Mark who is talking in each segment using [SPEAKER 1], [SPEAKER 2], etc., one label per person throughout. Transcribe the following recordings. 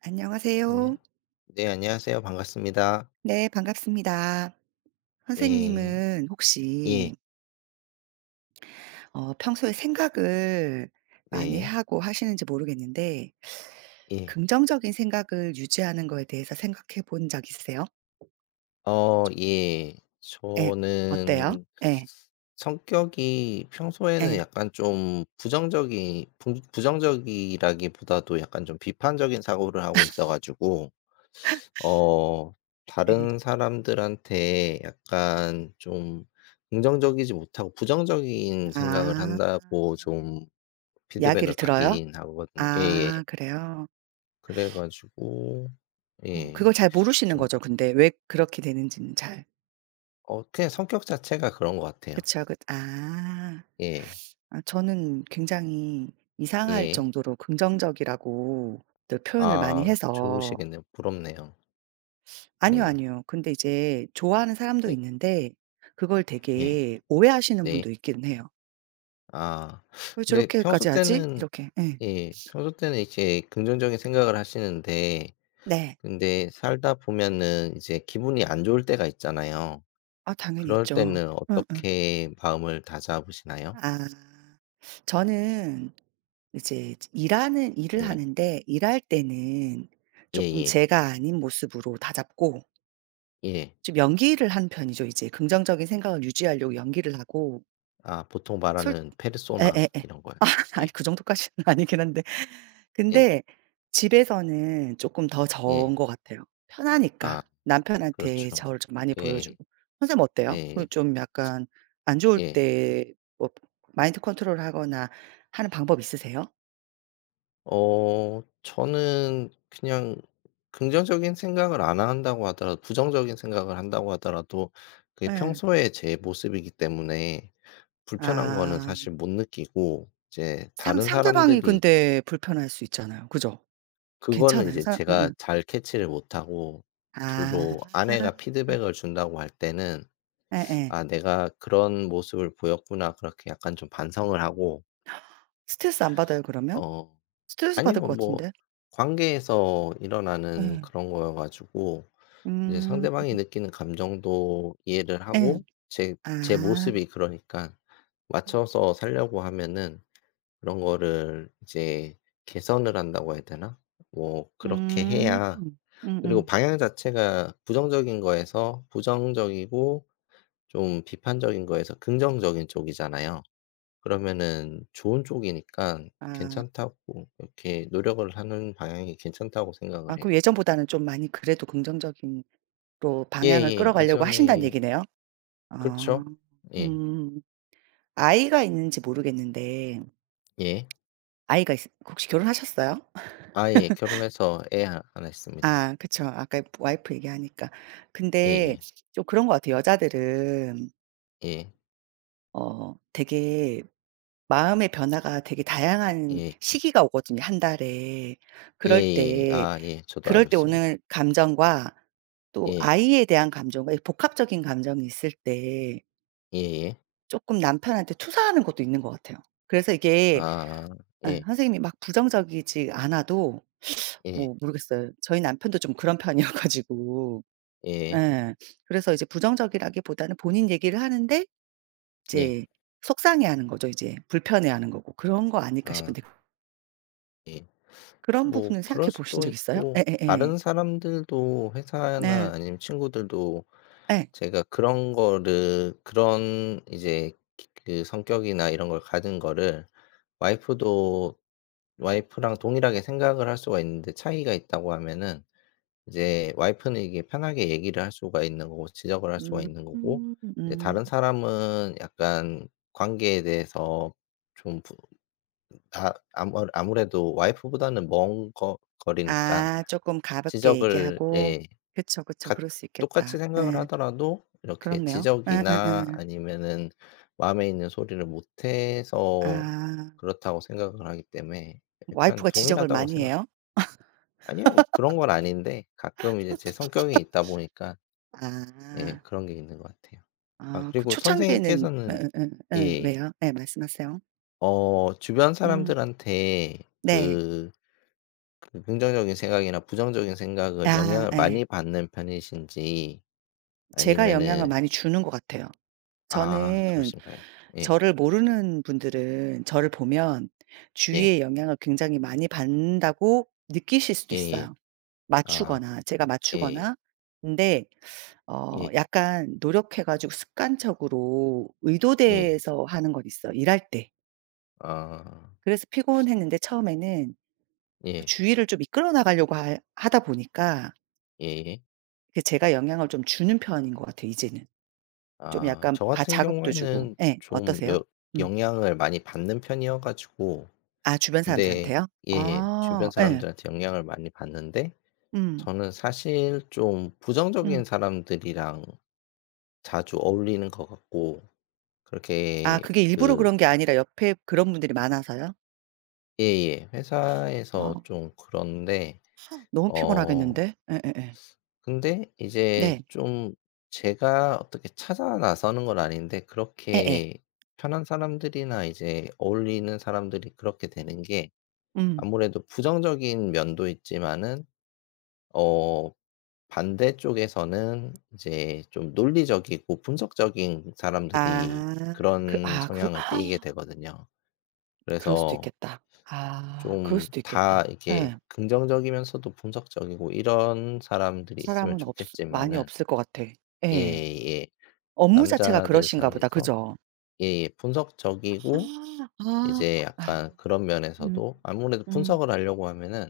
[SPEAKER 1] 안녕하세요.
[SPEAKER 2] 안녕. 네, 안녕하세요. 반갑습니다.
[SPEAKER 1] 네, 반갑습니다.
[SPEAKER 2] 네.
[SPEAKER 1] 선생님은
[SPEAKER 2] 예.
[SPEAKER 1] 혹시 평소에 생각을 많이
[SPEAKER 2] 네.
[SPEAKER 1] 하고 하시는지 모르겠는데
[SPEAKER 2] 예.
[SPEAKER 1] 긍정적인 생각을 유지하는 거에 대해서 생각해 본 적 있으세요?
[SPEAKER 2] 예.
[SPEAKER 1] 예. 어때요?
[SPEAKER 2] 저는
[SPEAKER 1] 예.
[SPEAKER 2] 성격이 평소에는
[SPEAKER 1] 예.
[SPEAKER 2] 약간 좀 부정적이라기보다도 약간 좀 비판적인 사고를 하고 있어 가지고 어
[SPEAKER 1] 예.
[SPEAKER 2] 다른 사람들한테 약간 좀 긍정적이지 못하고 부정적인 생각을
[SPEAKER 1] 아.
[SPEAKER 2] 한다고 좀
[SPEAKER 1] 이야기를
[SPEAKER 2] 피드백을
[SPEAKER 1] 들어요?
[SPEAKER 2] 받긴 하거든요. 예예.
[SPEAKER 1] 아 그래요?
[SPEAKER 2] 그래 가지고 예.
[SPEAKER 1] 그걸 잘 모르시는
[SPEAKER 2] 좀
[SPEAKER 1] 거죠 근데 왜 그렇게 되는지는 잘.
[SPEAKER 2] 그냥 성격 자체가 그런 것 같아요.
[SPEAKER 1] 그쵸. 그 아.
[SPEAKER 2] 예.
[SPEAKER 1] 아 저는 굉장히 이상할
[SPEAKER 2] 예.
[SPEAKER 1] 정도로 긍정적이라고 늘 표현을 많이
[SPEAKER 2] 아
[SPEAKER 1] 해서.
[SPEAKER 2] 좋으시겠네요. 부럽네요.
[SPEAKER 1] 아니요,
[SPEAKER 2] 예.
[SPEAKER 1] 아니요. 근데 이제 좋아하는 사람도
[SPEAKER 2] 예.
[SPEAKER 1] 있는데 그걸
[SPEAKER 2] 예.
[SPEAKER 1] 되게 오해하시는
[SPEAKER 2] 네.
[SPEAKER 1] 분도 있긴 해요.
[SPEAKER 2] 아
[SPEAKER 1] "왜
[SPEAKER 2] 근데 평소
[SPEAKER 1] 저렇게까지 하지?"
[SPEAKER 2] 때는
[SPEAKER 1] 이렇게. 예.
[SPEAKER 2] 예, 평소 때는 이제 긍정적인 생각을 하시는데
[SPEAKER 1] 네.
[SPEAKER 2] 근데 살다 보면은 이제 기분이 안 좋을 때가 있잖아요.
[SPEAKER 1] 아 당연히
[SPEAKER 2] 그럴
[SPEAKER 1] 있죠.
[SPEAKER 2] 때는
[SPEAKER 1] 응, 응.
[SPEAKER 2] 어떻게 마음을 다잡으시나요?
[SPEAKER 1] 아. 저는 이제 일하는 일을
[SPEAKER 2] 예.
[SPEAKER 1] 하는데 일할 때는 조금
[SPEAKER 2] 예예. 예.
[SPEAKER 1] 제가 아닌 모습으로 다잡고
[SPEAKER 2] 예.
[SPEAKER 1] 좀 연기를 한 편이죠. 이제 긍정적인 생각을 유지하려고 연기를 하고.
[SPEAKER 2] 아 보통
[SPEAKER 1] 솔
[SPEAKER 2] 말하는 페르소나
[SPEAKER 1] 예예예.
[SPEAKER 2] 이런 거요. 예.
[SPEAKER 1] 아니 그 정도까지는 아니긴 한데.
[SPEAKER 2] 예.
[SPEAKER 1] 근데 집에서는 쪼끔 더
[SPEAKER 2] 예.
[SPEAKER 1] 저은 것 같아요.
[SPEAKER 2] 아
[SPEAKER 1] 편하니까. 남편한테
[SPEAKER 2] 그렇죠.
[SPEAKER 1] 저를 좀 많이
[SPEAKER 2] 예예.
[SPEAKER 1] 보여주고. 선생님 어때요? 그
[SPEAKER 2] 예
[SPEAKER 1] 좀 약간 안 좋을
[SPEAKER 2] 예.
[SPEAKER 1] 때 뭐 마인드 컨트롤하거나 하는 방법 있으세요?
[SPEAKER 2] 저는 그냥 긍정적인 생각을 안 한다고 하더라도 부정적인 생각을 한다고 하더라도 그게
[SPEAKER 1] 예.
[SPEAKER 2] 평소에 제 모습이기 때문에 불편한 거는
[SPEAKER 1] 아.
[SPEAKER 2] 사실 못 느끼고 이제
[SPEAKER 1] 상
[SPEAKER 2] 다른
[SPEAKER 1] 상대방이
[SPEAKER 2] 사람들이
[SPEAKER 1] 근데 불편할 수 있잖아요. 그죠?
[SPEAKER 2] 그거는
[SPEAKER 1] 괜찮아요?
[SPEAKER 2] 이제
[SPEAKER 1] 사람
[SPEAKER 2] 제가
[SPEAKER 1] 예예.
[SPEAKER 2] 잘 캐치를 못하고
[SPEAKER 1] 아.
[SPEAKER 2] 주로 아내가 피드백을 준다고 할 때는
[SPEAKER 1] 예예.
[SPEAKER 2] '아 내가 그런 모습을 보였구나.' 그렇게 약간 좀 반성을 하고
[SPEAKER 1] 스트레스 안 받아요 그러면?
[SPEAKER 2] 어
[SPEAKER 1] 스트레스 받을
[SPEAKER 2] 아니요.
[SPEAKER 1] 것
[SPEAKER 2] 뭐
[SPEAKER 1] 같은데.
[SPEAKER 2] 관계에서 일어나는
[SPEAKER 1] 예.
[SPEAKER 2] 그런 거여 가지고 이제
[SPEAKER 1] 음.
[SPEAKER 2] 상대방이 느끼는 감정도 이해를
[SPEAKER 1] 예.
[SPEAKER 2] 하고 제 제
[SPEAKER 1] 아.
[SPEAKER 2] 모습이 그러니까 맞춰서 살려고 하면은 그런 거를 이제 개선을 한다고 해야 되나? 뭐 그렇게
[SPEAKER 1] 음.
[SPEAKER 2] 해야 그리고
[SPEAKER 1] 음음.
[SPEAKER 2] 방향 자체가 부정적인 거에서 부정적이고 좀 비판적인 거에서 긍정적인 쪽이잖아요. 그러면은 좋은 쪽이니까
[SPEAKER 1] 아.
[SPEAKER 2] 괜찮다고 이렇게 노력을 하는 방향이 괜찮다고
[SPEAKER 1] 아
[SPEAKER 2] 생각을 해요.
[SPEAKER 1] 그럼 예전보다는 좀 많이 그래도 긍정적인 로 방향을
[SPEAKER 2] 예예.
[SPEAKER 1] 끌어가려고 하신다는
[SPEAKER 2] 예전에
[SPEAKER 1] 얘기네요.
[SPEAKER 2] 그렇죠.
[SPEAKER 1] 아.
[SPEAKER 2] 예.
[SPEAKER 1] 음. 아이가 있는지 모르겠는데,
[SPEAKER 2] 예.
[SPEAKER 1] 아이가 있으 혹시 결혼하셨어요?
[SPEAKER 2] 아 예. 결혼해서 애하나 있습니다.
[SPEAKER 1] 아 그쵸. 아까 와이프 얘기하니까. 근데
[SPEAKER 2] 예예.
[SPEAKER 1] 좀 그런 것 같아요. 여자들은
[SPEAKER 2] 예.
[SPEAKER 1] 되게 마음의 변화가 되게 다양한
[SPEAKER 2] 예.
[SPEAKER 1] 시기가 오거든요, 한 달에. 그럴
[SPEAKER 2] 예예.
[SPEAKER 1] 때
[SPEAKER 2] 아 예. 저도
[SPEAKER 1] 그럴
[SPEAKER 2] 알고
[SPEAKER 1] 때 오는
[SPEAKER 2] 있습니다.
[SPEAKER 1] 감정과 또
[SPEAKER 2] 예.
[SPEAKER 1] 아이에 대한 감정과 이 복합적인 감정이 있을 때
[SPEAKER 2] 예예.
[SPEAKER 1] 쪼끔 남편한테 투사하는 것도 있는 것 같아요. 그래서 이게,
[SPEAKER 2] 아아.
[SPEAKER 1] 예,
[SPEAKER 2] 예.
[SPEAKER 1] 선생님이 막 부정적이지 않아도
[SPEAKER 2] 예.
[SPEAKER 1] 뭐 모르겠어요. 저희 남편도 좀 그런 편이어 가지고.
[SPEAKER 2] 예.
[SPEAKER 1] 예. 그래서 이제 부정적이라기보다는 본인 얘기를 하는데
[SPEAKER 2] 예.
[SPEAKER 1] 이제 속상해하는 거죠 이제. 불편해하는 거고. 그런 거 아닐까
[SPEAKER 2] 아
[SPEAKER 1] 싶은데,
[SPEAKER 2] 예.
[SPEAKER 1] 그런
[SPEAKER 2] 뭐
[SPEAKER 1] 부분은 생각해
[SPEAKER 2] 그럴
[SPEAKER 1] 보신
[SPEAKER 2] 수도
[SPEAKER 1] 적 있어요?
[SPEAKER 2] 있고
[SPEAKER 1] 예예예.
[SPEAKER 2] 다른 사람들도 회사나
[SPEAKER 1] 네.
[SPEAKER 2] 아니면 친구들도
[SPEAKER 1] 예.
[SPEAKER 2] 제가 그런 거를 그런 이제 그 성격이나 이런 걸 가진 거를 와이프도 와이프랑 동일하게 생각을 할 수가 있는데 차이가 있다고 하면은 이제 와이프는 이게 편하게 얘기를 할 수가 있는 거고 지적을 할 수가
[SPEAKER 1] 음.
[SPEAKER 2] 있는 거고 이제
[SPEAKER 1] 음.
[SPEAKER 2] 다른 사람은 약간 관계에 대해서 좀 부 다 아무 아무래도 와이프보다는 먼 거 거리니까
[SPEAKER 1] 아 조금 가볍게
[SPEAKER 2] 지적을
[SPEAKER 1] 얘기하고.
[SPEAKER 2] 예.
[SPEAKER 1] 그쵸, 그쵸.
[SPEAKER 2] 같
[SPEAKER 1] 그럴 수
[SPEAKER 2] 똑같이
[SPEAKER 1] 있겠다.
[SPEAKER 2] 생각을
[SPEAKER 1] 예.
[SPEAKER 2] 하더라도 이렇게
[SPEAKER 1] 그렇네요.
[SPEAKER 2] 지적이나
[SPEAKER 1] 예예예.
[SPEAKER 2] 아니면은 마음에 있는 소리를 못 해서
[SPEAKER 1] 아.
[SPEAKER 2] 그렇다고 생각을 하기 때문에 약간
[SPEAKER 1] 와이프가 지적을
[SPEAKER 2] 동일하다고
[SPEAKER 1] 많이
[SPEAKER 2] 생각
[SPEAKER 1] 해요?
[SPEAKER 2] 아니요. 그런 건 아닌데 가끔 이제 제 성격이 있다 보니까 예
[SPEAKER 1] 아.
[SPEAKER 2] 그런 게 있는 것 같아요. 아
[SPEAKER 1] 아 그
[SPEAKER 2] 그리고
[SPEAKER 1] 초창기에는. 예
[SPEAKER 2] 선생님께서는
[SPEAKER 1] 예. 예.
[SPEAKER 2] 예
[SPEAKER 1] 왜요? 예. 말씀하세요.
[SPEAKER 2] 주변
[SPEAKER 1] 음.
[SPEAKER 2] 사람들한테
[SPEAKER 1] 네.
[SPEAKER 2] 그 그 긍정적인 생각이나 부정적인 생각을
[SPEAKER 1] 아
[SPEAKER 2] 영향을
[SPEAKER 1] 예.
[SPEAKER 2] 많이 받는 편이신지
[SPEAKER 1] 제가 영향을
[SPEAKER 2] 아니면은
[SPEAKER 1] 많이 주는 것 같아요.
[SPEAKER 2] 아
[SPEAKER 1] 저는.
[SPEAKER 2] 그러신가요? 예.
[SPEAKER 1] 저를 모르는 분들은 저를 보면
[SPEAKER 2] 예.
[SPEAKER 1] 주위의 영향을 굉장히 많이 받는다고 느끼실 수도
[SPEAKER 2] 예예.
[SPEAKER 1] 있어요,
[SPEAKER 2] 아
[SPEAKER 1] 맞추거나 제가
[SPEAKER 2] 예.
[SPEAKER 1] 맞추거나. 근데
[SPEAKER 2] 예.
[SPEAKER 1] 약간 노력해 가지고 습관적으로
[SPEAKER 2] 예.
[SPEAKER 1] 의도돼서 하는 건 있어 일할 때.
[SPEAKER 2] 아
[SPEAKER 1] 그래서 피곤했는데 처음에는
[SPEAKER 2] 예.
[SPEAKER 1] 주위를 좀 이끌어 나가려고 하 하다 보니까
[SPEAKER 2] 예예.
[SPEAKER 1] 그 제가 영향을 좀 주는 편인 것 같아요, 이제는. 좀
[SPEAKER 2] 아
[SPEAKER 1] 약간
[SPEAKER 2] 저
[SPEAKER 1] 바
[SPEAKER 2] 같은
[SPEAKER 1] 자극도 주고.
[SPEAKER 2] 경우에는
[SPEAKER 1] 예.
[SPEAKER 2] 좀
[SPEAKER 1] 어떠세요?
[SPEAKER 2] 여
[SPEAKER 1] 음.
[SPEAKER 2] 영향을 많이 받는 편이어 가지고
[SPEAKER 1] 아 주변
[SPEAKER 2] 근데
[SPEAKER 1] 사람들한테요?
[SPEAKER 2] 예
[SPEAKER 1] 아
[SPEAKER 2] 주변
[SPEAKER 1] 예.
[SPEAKER 2] 사람들한테 영향을 많이 받는데
[SPEAKER 1] 음.
[SPEAKER 2] 저는 사실 좀 부정적인
[SPEAKER 1] 음.
[SPEAKER 2] 사람들이랑 자주 어울리는 것 같고
[SPEAKER 1] 아
[SPEAKER 2] 그렇게
[SPEAKER 1] 그게 일부러 그런 게 아니라 옆에 그런 분들이 많아서요?
[SPEAKER 2] 예예
[SPEAKER 1] 아
[SPEAKER 2] 회사에서 좀 그런데
[SPEAKER 1] 너무
[SPEAKER 2] 어
[SPEAKER 1] 피곤하겠는데? 예예예.
[SPEAKER 2] 근데 이제
[SPEAKER 1] 네.
[SPEAKER 2] 좀 제가 어떻게 찾아 나서는 건 아닌데
[SPEAKER 1] 예예.
[SPEAKER 2] 그렇게 편한 사람들이나 이제 어울리는 사람들이 그렇게 되는 게
[SPEAKER 1] 음.
[SPEAKER 2] 아무래도 부정적인 면도 있지만은 어 반대쪽에서는 이제 좀 논리적이고 분석적인 사람들이
[SPEAKER 1] 아. 그
[SPEAKER 2] 그런
[SPEAKER 1] 아 그러
[SPEAKER 2] 성향을 띠게 되거든요.
[SPEAKER 1] 그럴 수도
[SPEAKER 2] 그래서
[SPEAKER 1] 있겠다. 아 그럴
[SPEAKER 2] 좀
[SPEAKER 1] 수도
[SPEAKER 2] 다
[SPEAKER 1] 있겠다.
[SPEAKER 2] 이렇게
[SPEAKER 1] 예.
[SPEAKER 2] 긍정적이면서도 분석적이고 이런 사람들이 있으면
[SPEAKER 1] 사람은 없 많이
[SPEAKER 2] 좋겠지만은
[SPEAKER 1] 없을 것 같아. 예.
[SPEAKER 2] 예예.
[SPEAKER 1] 업무 자체가
[SPEAKER 2] 남자들
[SPEAKER 1] 그러신가 보다.
[SPEAKER 2] 사이에서
[SPEAKER 1] 그죠?
[SPEAKER 2] 예예. 분석적이고
[SPEAKER 1] 아
[SPEAKER 2] 이제
[SPEAKER 1] 그 아.
[SPEAKER 2] 약간 그런
[SPEAKER 1] 음.
[SPEAKER 2] 면에서도 아무래도
[SPEAKER 1] 음.
[SPEAKER 2] 분석을 하려고 하면은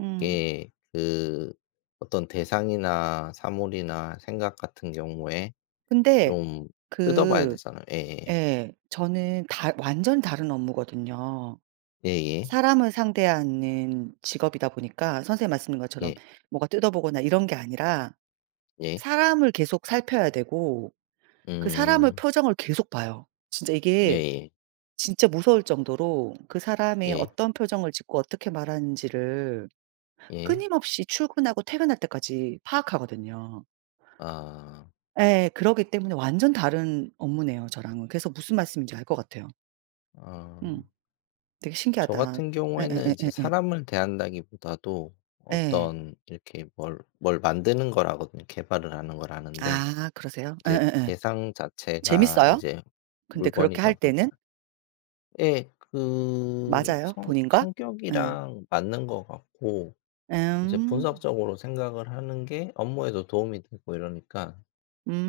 [SPEAKER 1] 음.
[SPEAKER 2] 이게 그 어떤 대상이나 사물이나 생각 같은 경우에
[SPEAKER 1] 근데
[SPEAKER 2] 좀 뜯어봐야
[SPEAKER 1] 그
[SPEAKER 2] 되잖아요. 예예.
[SPEAKER 1] 예, 저는 다 완전 다른 업무거든요.
[SPEAKER 2] 예예.
[SPEAKER 1] 사람을 상대하는 직업이다 보니까 선생님 말씀인
[SPEAKER 2] 예.
[SPEAKER 1] 것처럼
[SPEAKER 2] 예.
[SPEAKER 1] 뭐가 뜯어보거나 이런 게 아니라
[SPEAKER 2] 예, 예.
[SPEAKER 1] 사람을 계속 살펴야 되고 그 사람의
[SPEAKER 2] 음.
[SPEAKER 1] 표정을 계속 봐요. 진짜 이게
[SPEAKER 2] 예예.
[SPEAKER 1] 진짜 무서울 정도로 그
[SPEAKER 2] 예.
[SPEAKER 1] 사람이
[SPEAKER 2] 예.
[SPEAKER 1] 어떤 표정을 짓고 어떻게 말하는지를
[SPEAKER 2] 예.
[SPEAKER 1] 끊임없이 출근하고 퇴근할 때까지 파악하거든요.
[SPEAKER 2] 아.
[SPEAKER 1] 예. 그러기 때문에 완전 다른 업무네요 저랑은. 그래서 무슨 말씀인지 알 것 같아요.
[SPEAKER 2] 아.
[SPEAKER 1] 음. 되게
[SPEAKER 2] 저
[SPEAKER 1] 신기하다.
[SPEAKER 2] 같은 경우에는 이제
[SPEAKER 1] 예예예예예.
[SPEAKER 2] 사람을 대한다기보다도
[SPEAKER 1] 예.
[SPEAKER 2] 어떤 이렇게 뭘 만드는 걸 하거든요. 개발을 하는 걸 하는데
[SPEAKER 1] 아 그러세요?
[SPEAKER 2] 이제
[SPEAKER 1] 예예예.
[SPEAKER 2] 대상 자체가
[SPEAKER 1] 재밌어요?
[SPEAKER 2] 이제
[SPEAKER 1] 근데 그렇게
[SPEAKER 2] 물건이다
[SPEAKER 1] 할 때는?
[SPEAKER 2] 보니까 예 그
[SPEAKER 1] 맞아요
[SPEAKER 2] 성
[SPEAKER 1] 본인과? 예.
[SPEAKER 2] 성격이랑 맞는 것 같고 이제
[SPEAKER 1] 음.
[SPEAKER 2] 분석적으로 생각을 하는 게 업무에도 도움이 되고 이러니까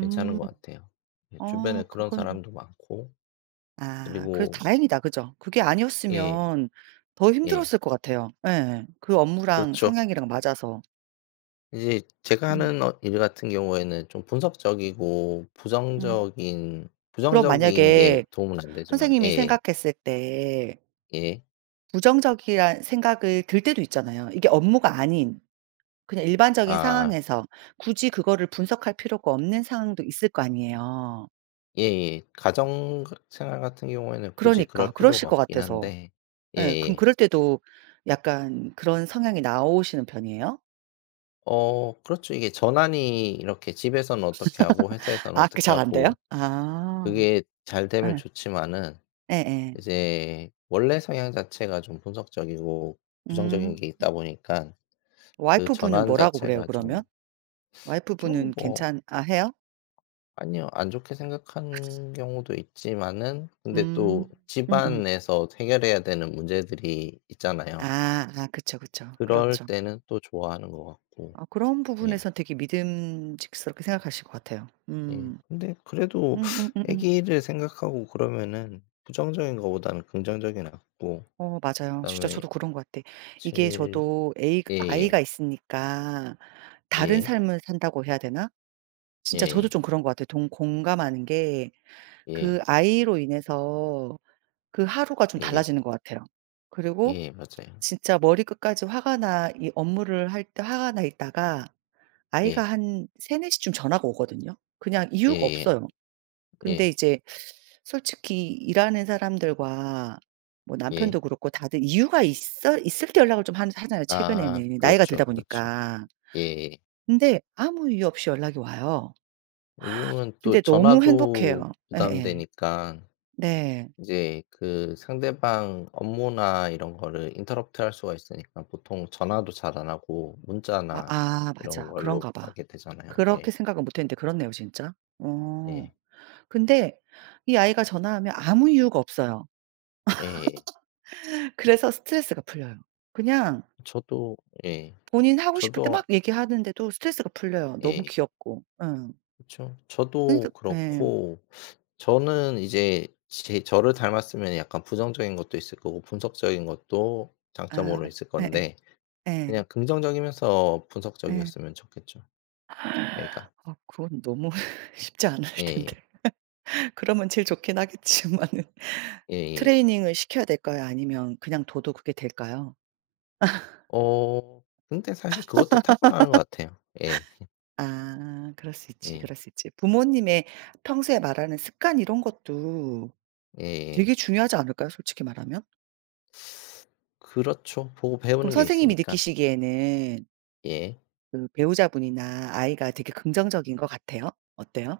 [SPEAKER 2] 괜찮은 것 같아요. 예 주변에 그런
[SPEAKER 1] 그건,
[SPEAKER 2] 사람도 많고
[SPEAKER 1] 아 그래도
[SPEAKER 2] 그리고
[SPEAKER 1] 다행이다. 그죠? 그게
[SPEAKER 2] 예
[SPEAKER 1] 아니었으면 더
[SPEAKER 2] 예
[SPEAKER 1] 힘들었을 것 같아요. 예. 그 업무랑
[SPEAKER 2] 그렇죠.
[SPEAKER 1] 성향이랑 맞아서.
[SPEAKER 2] 이제 제가
[SPEAKER 1] 음.
[SPEAKER 2] 하는 일 같은 경우에는 좀 분석적이고
[SPEAKER 1] 음.
[SPEAKER 2] 부정적인
[SPEAKER 1] 그럼
[SPEAKER 2] 부정적인 게
[SPEAKER 1] 만약에
[SPEAKER 2] 도움은 안 되지만
[SPEAKER 1] 선생님이
[SPEAKER 2] 예예.
[SPEAKER 1] 생각했을 때
[SPEAKER 2] 예.
[SPEAKER 1] 부정적이란 생각을 들 때도 있잖아요. 이게 업무가 아닌 그냥 일반적인
[SPEAKER 2] 아.
[SPEAKER 1] 상황에서 굳이 그거를 분석할 필요가 없는 상황도 있을 거 아니에요.
[SPEAKER 2] 예예. 가정 생활 같은 경우에는 굳이
[SPEAKER 1] 그러니까
[SPEAKER 2] 그럴
[SPEAKER 1] 그러실
[SPEAKER 2] 필요가
[SPEAKER 1] 것
[SPEAKER 2] 없긴
[SPEAKER 1] 같아서.
[SPEAKER 2] 한데
[SPEAKER 1] 예. 그럼
[SPEAKER 2] 예예.
[SPEAKER 1] 그럴 때도 약간 그런 성향이 나오시는 편이에요?
[SPEAKER 2] 그렇죠. 이게 전환이 이렇게 집에서는 어떻게 하고 회사에서는
[SPEAKER 1] 아 그
[SPEAKER 2] 어떻게
[SPEAKER 1] 잘 안 돼요?
[SPEAKER 2] 하고
[SPEAKER 1] 아.
[SPEAKER 2] 그게 잘 되면
[SPEAKER 1] 예.
[SPEAKER 2] 좋지만은
[SPEAKER 1] 예예.
[SPEAKER 2] 이제 원래 성향 자체가 좀 분석적이고 부정적인
[SPEAKER 1] 음.
[SPEAKER 2] 게 있다 보니깐 그
[SPEAKER 1] 와이프분은
[SPEAKER 2] 전환
[SPEAKER 1] 뭐라고 그래요
[SPEAKER 2] 자체가 좀
[SPEAKER 1] 그러면? 와이프분은
[SPEAKER 2] 좀 뭐
[SPEAKER 1] 괜찮 아 해요?
[SPEAKER 2] 아니요 안 좋게 생각한 경우도 있지만은 근데
[SPEAKER 1] 음.
[SPEAKER 2] 또
[SPEAKER 1] 음음.
[SPEAKER 2] 집안에서 해결해야 되는 문제들이 있잖아요.
[SPEAKER 1] 아 아 그쵸, 그쵸.
[SPEAKER 2] 그럴
[SPEAKER 1] 그렇죠.
[SPEAKER 2] 때는 또 좋아하는 것 같고.
[SPEAKER 1] 아 그런
[SPEAKER 2] 예.
[SPEAKER 1] 부분에선 되게 믿음직스럽게 생각하실 것 같아요.
[SPEAKER 2] 예.
[SPEAKER 1] 음.
[SPEAKER 2] 근데 그래도
[SPEAKER 1] 음음음음.
[SPEAKER 2] 아기를 생각하고 그러면은 부정적인 것보다는 긍정적이 낫고
[SPEAKER 1] 맞아요. 진짜
[SPEAKER 2] 그다음에
[SPEAKER 1] 저도 그런 것 같아. 이게
[SPEAKER 2] 제일
[SPEAKER 1] 저도 에이
[SPEAKER 2] 예예.
[SPEAKER 1] 아이가 있으니까 다른
[SPEAKER 2] 예.
[SPEAKER 1] 삶을 산다고 해야 되나? 진짜 저도
[SPEAKER 2] 예.
[SPEAKER 1] 좀 그런 것 같아요. 동 공감하는 게
[SPEAKER 2] 예.
[SPEAKER 1] 그 아이로 인해서 그 하루가 좀
[SPEAKER 2] 예.
[SPEAKER 1] 달라지는 것 같아요. 그리고
[SPEAKER 2] 예. 맞아요.
[SPEAKER 1] 진짜 머리끝까지 화가 나 이 업무를 할 때 화가 나 있다가 아이가
[SPEAKER 2] 예.
[SPEAKER 1] 한 3~4 시쯤 전화가 오거든요. 그냥 이유가
[SPEAKER 2] 예예.
[SPEAKER 1] 없어요. 근데
[SPEAKER 2] 예.
[SPEAKER 1] 이제 솔직히 일하는 사람들과 뭐
[SPEAKER 2] 예. 예.
[SPEAKER 1] 남편도 그렇고 다들 이유가 있어 있을 때 연락을 좀 하 하잖아요
[SPEAKER 2] 아
[SPEAKER 1] 최근에는 나이가
[SPEAKER 2] 그렇죠,
[SPEAKER 1] 들다
[SPEAKER 2] 그렇죠.
[SPEAKER 1] 보니까.
[SPEAKER 2] 예예.
[SPEAKER 1] 근데 아무 이유 없이 연락이 와요.
[SPEAKER 2] 요즘은 또
[SPEAKER 1] 근데 너무
[SPEAKER 2] 전화도
[SPEAKER 1] 행복해요. 예예.
[SPEAKER 2] 부담되니까
[SPEAKER 1] 네.
[SPEAKER 2] 이제 그 상대방 업무나 이런 거를 인터럽트 할 수가 있으니까 보통 전화도 잘 안 하고
[SPEAKER 1] 마
[SPEAKER 2] 문자나
[SPEAKER 1] 아
[SPEAKER 2] 이런
[SPEAKER 1] 맞아.
[SPEAKER 2] 걸로
[SPEAKER 1] 그런가 봐.
[SPEAKER 2] 하게 되잖아요.
[SPEAKER 1] 그렇게
[SPEAKER 2] 예.
[SPEAKER 1] 생각은 못 했는데 그렇네요 진짜. 어.
[SPEAKER 2] 예.
[SPEAKER 1] 근데 이 아이가 전화하면 아무 이유가 없어요.
[SPEAKER 2] 예.
[SPEAKER 1] 그래서 스트레스가 풀려요. 그냥
[SPEAKER 2] 저도 예.
[SPEAKER 1] 본인 하고 싶을 때
[SPEAKER 2] 저도
[SPEAKER 1] 막 얘기하는데도 스트레스가 풀려요, 너무
[SPEAKER 2] 예.
[SPEAKER 1] 귀엽고. 응.
[SPEAKER 2] 그쵸.
[SPEAKER 1] 그러니까
[SPEAKER 2] 저도
[SPEAKER 1] 예.
[SPEAKER 2] 그렇고 저는 이제 제 저를 닮았으면 약간 부정적인 것도 있을 거고 분석적인 것도
[SPEAKER 1] 아
[SPEAKER 2] 장점으로 있을
[SPEAKER 1] 예예.
[SPEAKER 2] 건데
[SPEAKER 1] 예. 예.
[SPEAKER 2] 그냥 긍정적이면서
[SPEAKER 1] 예.
[SPEAKER 2] 분석적이었으면 좋겠죠, 애가.
[SPEAKER 1] 아 그건 너무 쉽지 않을
[SPEAKER 2] 예.
[SPEAKER 1] 텐데. 그러면 제일 좋긴 하겠지만은
[SPEAKER 2] 예예.
[SPEAKER 1] 트레이닝을 시켜야 될까요? 아니면 그냥 둬도 그게 될까요?
[SPEAKER 2] 어 근데 사실 그것도 타고나는 것 같아요. 예.
[SPEAKER 1] 아 그럴 수 있지,
[SPEAKER 2] 예.
[SPEAKER 1] 그럴 수 있지. 부모님의 평소에 말하는 습관 이런 것도
[SPEAKER 2] 예예.
[SPEAKER 1] 되게 중요하지 않을까요? 솔직히 말하면?
[SPEAKER 2] 그렇죠. 보고
[SPEAKER 1] 그럼
[SPEAKER 2] 배우는 게 있으
[SPEAKER 1] 선생님이
[SPEAKER 2] 니까
[SPEAKER 1] 느끼시기에는
[SPEAKER 2] 예.
[SPEAKER 1] 그 배우자분이나 아이가 되게 긍정적인 것 같아요? 어때요?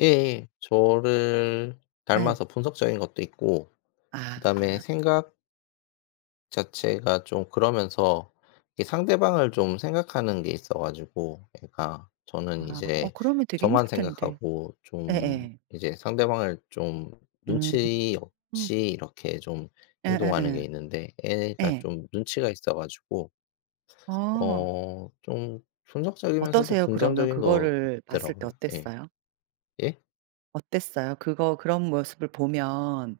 [SPEAKER 2] 예예. 저를
[SPEAKER 1] 예.
[SPEAKER 2] 닮아서 분석적인 것도 있고 그다음에
[SPEAKER 1] 아.
[SPEAKER 2] 생각 자체가 좀 그러면서 이 상대방을 좀 생각하는 게 있어 가지고 애가 저는
[SPEAKER 1] 아
[SPEAKER 2] 이제
[SPEAKER 1] 그러면 되게 힘들
[SPEAKER 2] 저만
[SPEAKER 1] 텐데.
[SPEAKER 2] 생각하고 좀
[SPEAKER 1] 예예.
[SPEAKER 2] 이제 상대방을 좀
[SPEAKER 1] 음.
[SPEAKER 2] 눈치
[SPEAKER 1] 음.
[SPEAKER 2] 없이 이렇게 좀 행동하는 게
[SPEAKER 1] 예예예.
[SPEAKER 2] 있는데 애가
[SPEAKER 1] 예.
[SPEAKER 2] 좀 눈치가 있어 가지고
[SPEAKER 1] 어.
[SPEAKER 2] 좀 충격적이면서도
[SPEAKER 1] 어떠세요 그러면
[SPEAKER 2] 긍정적인 것
[SPEAKER 1] 그거를 봤을 때
[SPEAKER 2] 같더라고요. 예.
[SPEAKER 1] 어땠어요?
[SPEAKER 2] 예?
[SPEAKER 1] 어땠어요? 그거 그런 모습을 보면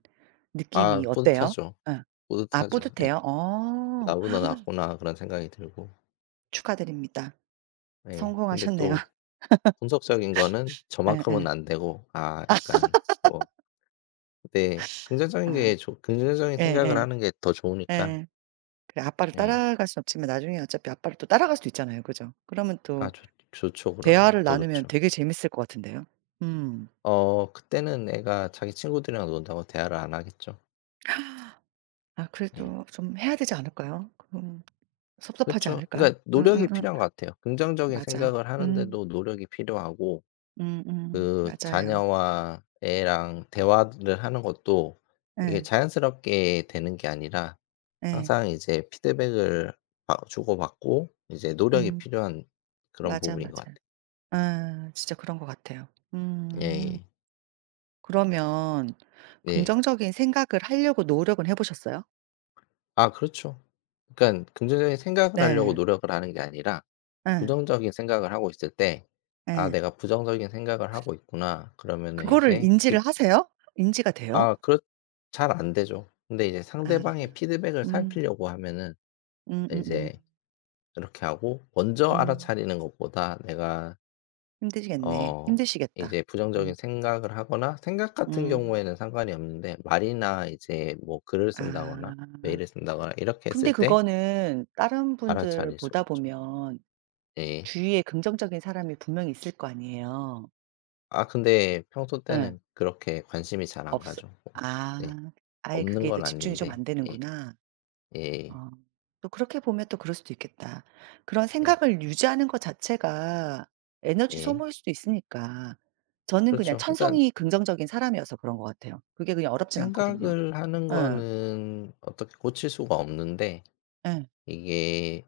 [SPEAKER 1] 느낌이
[SPEAKER 2] 아
[SPEAKER 1] 어때요?
[SPEAKER 2] 뿌듯하죠.
[SPEAKER 1] 예. 아
[SPEAKER 2] 뿌듯하죠. 예.
[SPEAKER 1] 뿌듯해요? 어.
[SPEAKER 2] '나보다 낫구나.' 그런 생각이 들고.
[SPEAKER 1] 축하드립니다.
[SPEAKER 2] 예. 근데
[SPEAKER 1] 성공하셨네요.
[SPEAKER 2] 또 분석적인 거는 저만큼은
[SPEAKER 1] 예예.
[SPEAKER 2] 안 되고 아 약간 뭐 네. 긍정적인
[SPEAKER 1] 아.
[SPEAKER 2] 게 좋 긍정적인
[SPEAKER 1] 예예.
[SPEAKER 2] 생각을
[SPEAKER 1] 예.
[SPEAKER 2] 하는 게 더 좋으니까.
[SPEAKER 1] 예. 그래 아빠를
[SPEAKER 2] 예.
[SPEAKER 1] 따라갈 순 없지만 나중에 어차피 아빠를 또 따라갈 수도 있잖아요. 그죠? 그러면
[SPEAKER 2] 아
[SPEAKER 1] 또
[SPEAKER 2] 좋 좋죠 그러면.
[SPEAKER 1] 대화를
[SPEAKER 2] 더
[SPEAKER 1] 나누면
[SPEAKER 2] 좋죠.
[SPEAKER 1] 되게 재밌을 것 같은데요. 음.
[SPEAKER 2] 그때는 애가 자기 친구들이랑 논다고 대화를 안 하겠죠.
[SPEAKER 1] 아
[SPEAKER 2] 예.
[SPEAKER 1] 그래도 좀 해야 되지 않을까요? 그럼 섭섭하지
[SPEAKER 2] 그쵸.
[SPEAKER 1] 않을까요?
[SPEAKER 2] 그러니까 노력이
[SPEAKER 1] 음음음.
[SPEAKER 2] 필요한 것 같아요. 긍정적인
[SPEAKER 1] 맞아.
[SPEAKER 2] 생각을
[SPEAKER 1] 음.
[SPEAKER 2] 하는데도 노력이 필요하고
[SPEAKER 1] 음음.
[SPEAKER 2] 그
[SPEAKER 1] 맞아요.
[SPEAKER 2] 자녀와 애랑 대화를 하는 것도 이게
[SPEAKER 1] 예.
[SPEAKER 2] 자연스럽게 되는 게 아니라
[SPEAKER 1] 예.
[SPEAKER 2] 항상 이제 피드백을 바 주고받고 이제 노력이
[SPEAKER 1] 음.
[SPEAKER 2] 필요한 그런
[SPEAKER 1] 맞아,
[SPEAKER 2] 부분인 것 같아요.
[SPEAKER 1] 맞아요. 아 진짜 그런 것 같아요. 음.
[SPEAKER 2] 예예.
[SPEAKER 1] 그러면
[SPEAKER 2] 네.
[SPEAKER 1] 긍정적인 생각을 하려고 노력은 해 보셨어요?
[SPEAKER 2] 아 그렇죠. 그러니까 긍정적인 생각을 하려고
[SPEAKER 1] 네.
[SPEAKER 2] 노력을 하는 게 아니라
[SPEAKER 1] 예.
[SPEAKER 2] 부정적인 생각을 하고 있을 때 '아
[SPEAKER 1] 예.
[SPEAKER 2] 내가 부정적인 생각을 하고 있구나.' 그러면은
[SPEAKER 1] 그거를
[SPEAKER 2] 이제
[SPEAKER 1] 인지를
[SPEAKER 2] 기
[SPEAKER 1] 하세요? 인지가 돼요?
[SPEAKER 2] 아 그렇 잘 안 되죠. 근데 이제
[SPEAKER 1] 아.
[SPEAKER 2] 상대방의 피드백을
[SPEAKER 1] 음.
[SPEAKER 2] 살피려고 하면은
[SPEAKER 1] 음.
[SPEAKER 2] 이제 그렇게 하고 먼저
[SPEAKER 1] 음.
[SPEAKER 2] 알아차리는 것보다 내가
[SPEAKER 1] 힘드시겠네.
[SPEAKER 2] 어
[SPEAKER 1] 힘드시겠다.
[SPEAKER 2] 이제
[SPEAKER 1] 음.
[SPEAKER 2] 부정적인 생각을 하거나 생각 같은
[SPEAKER 1] 음.
[SPEAKER 2] 경우에는 상관이 없는데 말이나 이제 뭐 글을 쓴다거나
[SPEAKER 1] 아.
[SPEAKER 2] 메일을 쓴다거나 이렇게 했을
[SPEAKER 1] 근데
[SPEAKER 2] 때
[SPEAKER 1] 그거는 다른 분들
[SPEAKER 2] 알아차릴 수가
[SPEAKER 1] 보다
[SPEAKER 2] 있죠.
[SPEAKER 1] 보면
[SPEAKER 2] 예.
[SPEAKER 1] 주위에 긍정적인 사람이 분명히 있을 거 아니에요.
[SPEAKER 2] 아 근데 평소
[SPEAKER 1] 응,
[SPEAKER 2] 때는 그렇게 관심이 잘 안
[SPEAKER 1] 없어
[SPEAKER 2] 가죠. 뭐. 네.
[SPEAKER 1] 아. 아예
[SPEAKER 2] 없는
[SPEAKER 1] 그게 더
[SPEAKER 2] 건
[SPEAKER 1] 집중이 좀
[SPEAKER 2] 아닌데.
[SPEAKER 1] 안
[SPEAKER 2] 예.
[SPEAKER 1] 되는구나.
[SPEAKER 2] 예.
[SPEAKER 1] 어. 또 그렇게 보면 또 그럴 수도 있겠다. 그런
[SPEAKER 2] 예.
[SPEAKER 1] 생각을 유지하는 것 자체가 에너지
[SPEAKER 2] 예.
[SPEAKER 1] 소모일 수도 있으니까. 저는 그냥
[SPEAKER 2] 그렇죠. 그러니까
[SPEAKER 1] 천성이 긍정적인 사람이어서 그런 것 같아요. 그게 그냥 어렵진 않거든요.
[SPEAKER 2] 생각을 하는
[SPEAKER 1] 예.
[SPEAKER 2] 거는 어떻게 고칠 수가 없는데
[SPEAKER 1] 예.
[SPEAKER 2] 이게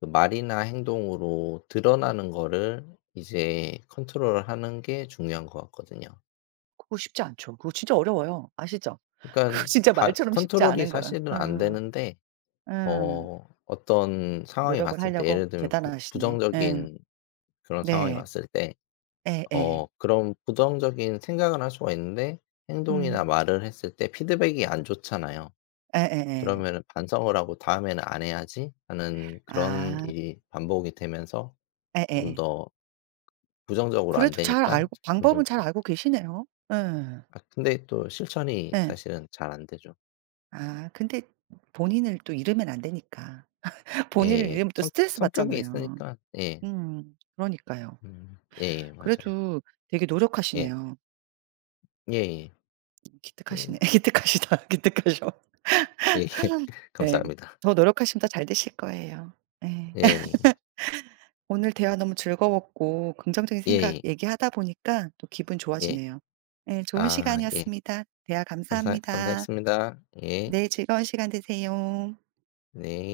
[SPEAKER 2] 그 말이나 행동으로 드러나는 거를 이제 컨트롤하는 을게 중요한 것 같거든요.
[SPEAKER 1] 그거 쉽지 않죠. 그거 진짜 어려워요. 아시죠?
[SPEAKER 2] 그 러
[SPEAKER 1] 그거
[SPEAKER 2] 니까
[SPEAKER 1] 진짜
[SPEAKER 2] 바
[SPEAKER 1] 말처럼 쉽지
[SPEAKER 2] 컨트롤이
[SPEAKER 1] 않은 거예요.
[SPEAKER 2] 사실은 안
[SPEAKER 1] 어.
[SPEAKER 2] 되는데
[SPEAKER 1] 예.
[SPEAKER 2] 어 어떤 상황이
[SPEAKER 1] 노력을
[SPEAKER 2] 왔을 때
[SPEAKER 1] 하려고,
[SPEAKER 2] 예를 들면 부
[SPEAKER 1] 대단하시네. 예.
[SPEAKER 2] 부정적인 그런 상황이
[SPEAKER 1] 네.
[SPEAKER 2] 왔을 때
[SPEAKER 1] 예예.
[SPEAKER 2] 그런 부정적인 생각을 할 수가 있는데 행동이나
[SPEAKER 1] 음.
[SPEAKER 2] 말을 했을 때 피드백이 안 좋잖아요.
[SPEAKER 1] 예예예.
[SPEAKER 2] 그러면은 반성을 하고 '다음에는 안 해야지.' 하는 그런
[SPEAKER 1] 아.
[SPEAKER 2] 일이 반복이 되면서 좀
[SPEAKER 1] 예예예.
[SPEAKER 2] 더 부정적으로 안
[SPEAKER 1] 그래도
[SPEAKER 2] 되니
[SPEAKER 1] 잘
[SPEAKER 2] 까
[SPEAKER 1] 알고, 방법은 잘
[SPEAKER 2] 긍정적으로
[SPEAKER 1] 알고 계시네요. 예.
[SPEAKER 2] 아 근데 또 실천이
[SPEAKER 1] 예.
[SPEAKER 2] 사실은 잘 안 되죠.
[SPEAKER 1] 아 근데 본인을 또 잃으면 안 되니까. 본인을
[SPEAKER 2] 예예.
[SPEAKER 1] 잃으면 또
[SPEAKER 2] 성
[SPEAKER 1] 스트레스
[SPEAKER 2] 성격이
[SPEAKER 1] 받잖아요.
[SPEAKER 2] 있으니까 예.
[SPEAKER 1] 그러니까요.
[SPEAKER 2] 음. 예예. 맞아요.
[SPEAKER 1] 그래도 되게
[SPEAKER 2] 예.
[SPEAKER 1] 노력하시네요.
[SPEAKER 2] 예예. 그래
[SPEAKER 1] 기특하시네. 기특하시다. 기특하셔.
[SPEAKER 2] 예.
[SPEAKER 1] 예.
[SPEAKER 2] 감사합니다.
[SPEAKER 1] 더 노력하시면 더 잘 되실 거예요. 예.
[SPEAKER 2] 예예.
[SPEAKER 1] 오늘 대화 너무 즐거웠고 긍정적인 생각
[SPEAKER 2] 예예.
[SPEAKER 1] 얘기하다 보니까 또 기분
[SPEAKER 2] 예.
[SPEAKER 1] 좋아지네요. 예 좋은
[SPEAKER 2] 아 예.
[SPEAKER 1] 시간이었습니다. 대화
[SPEAKER 2] 감사
[SPEAKER 1] 감사합니다.
[SPEAKER 2] 감사했습니다. 예.
[SPEAKER 1] 네 즐거운 시간 되세요.
[SPEAKER 2] 네.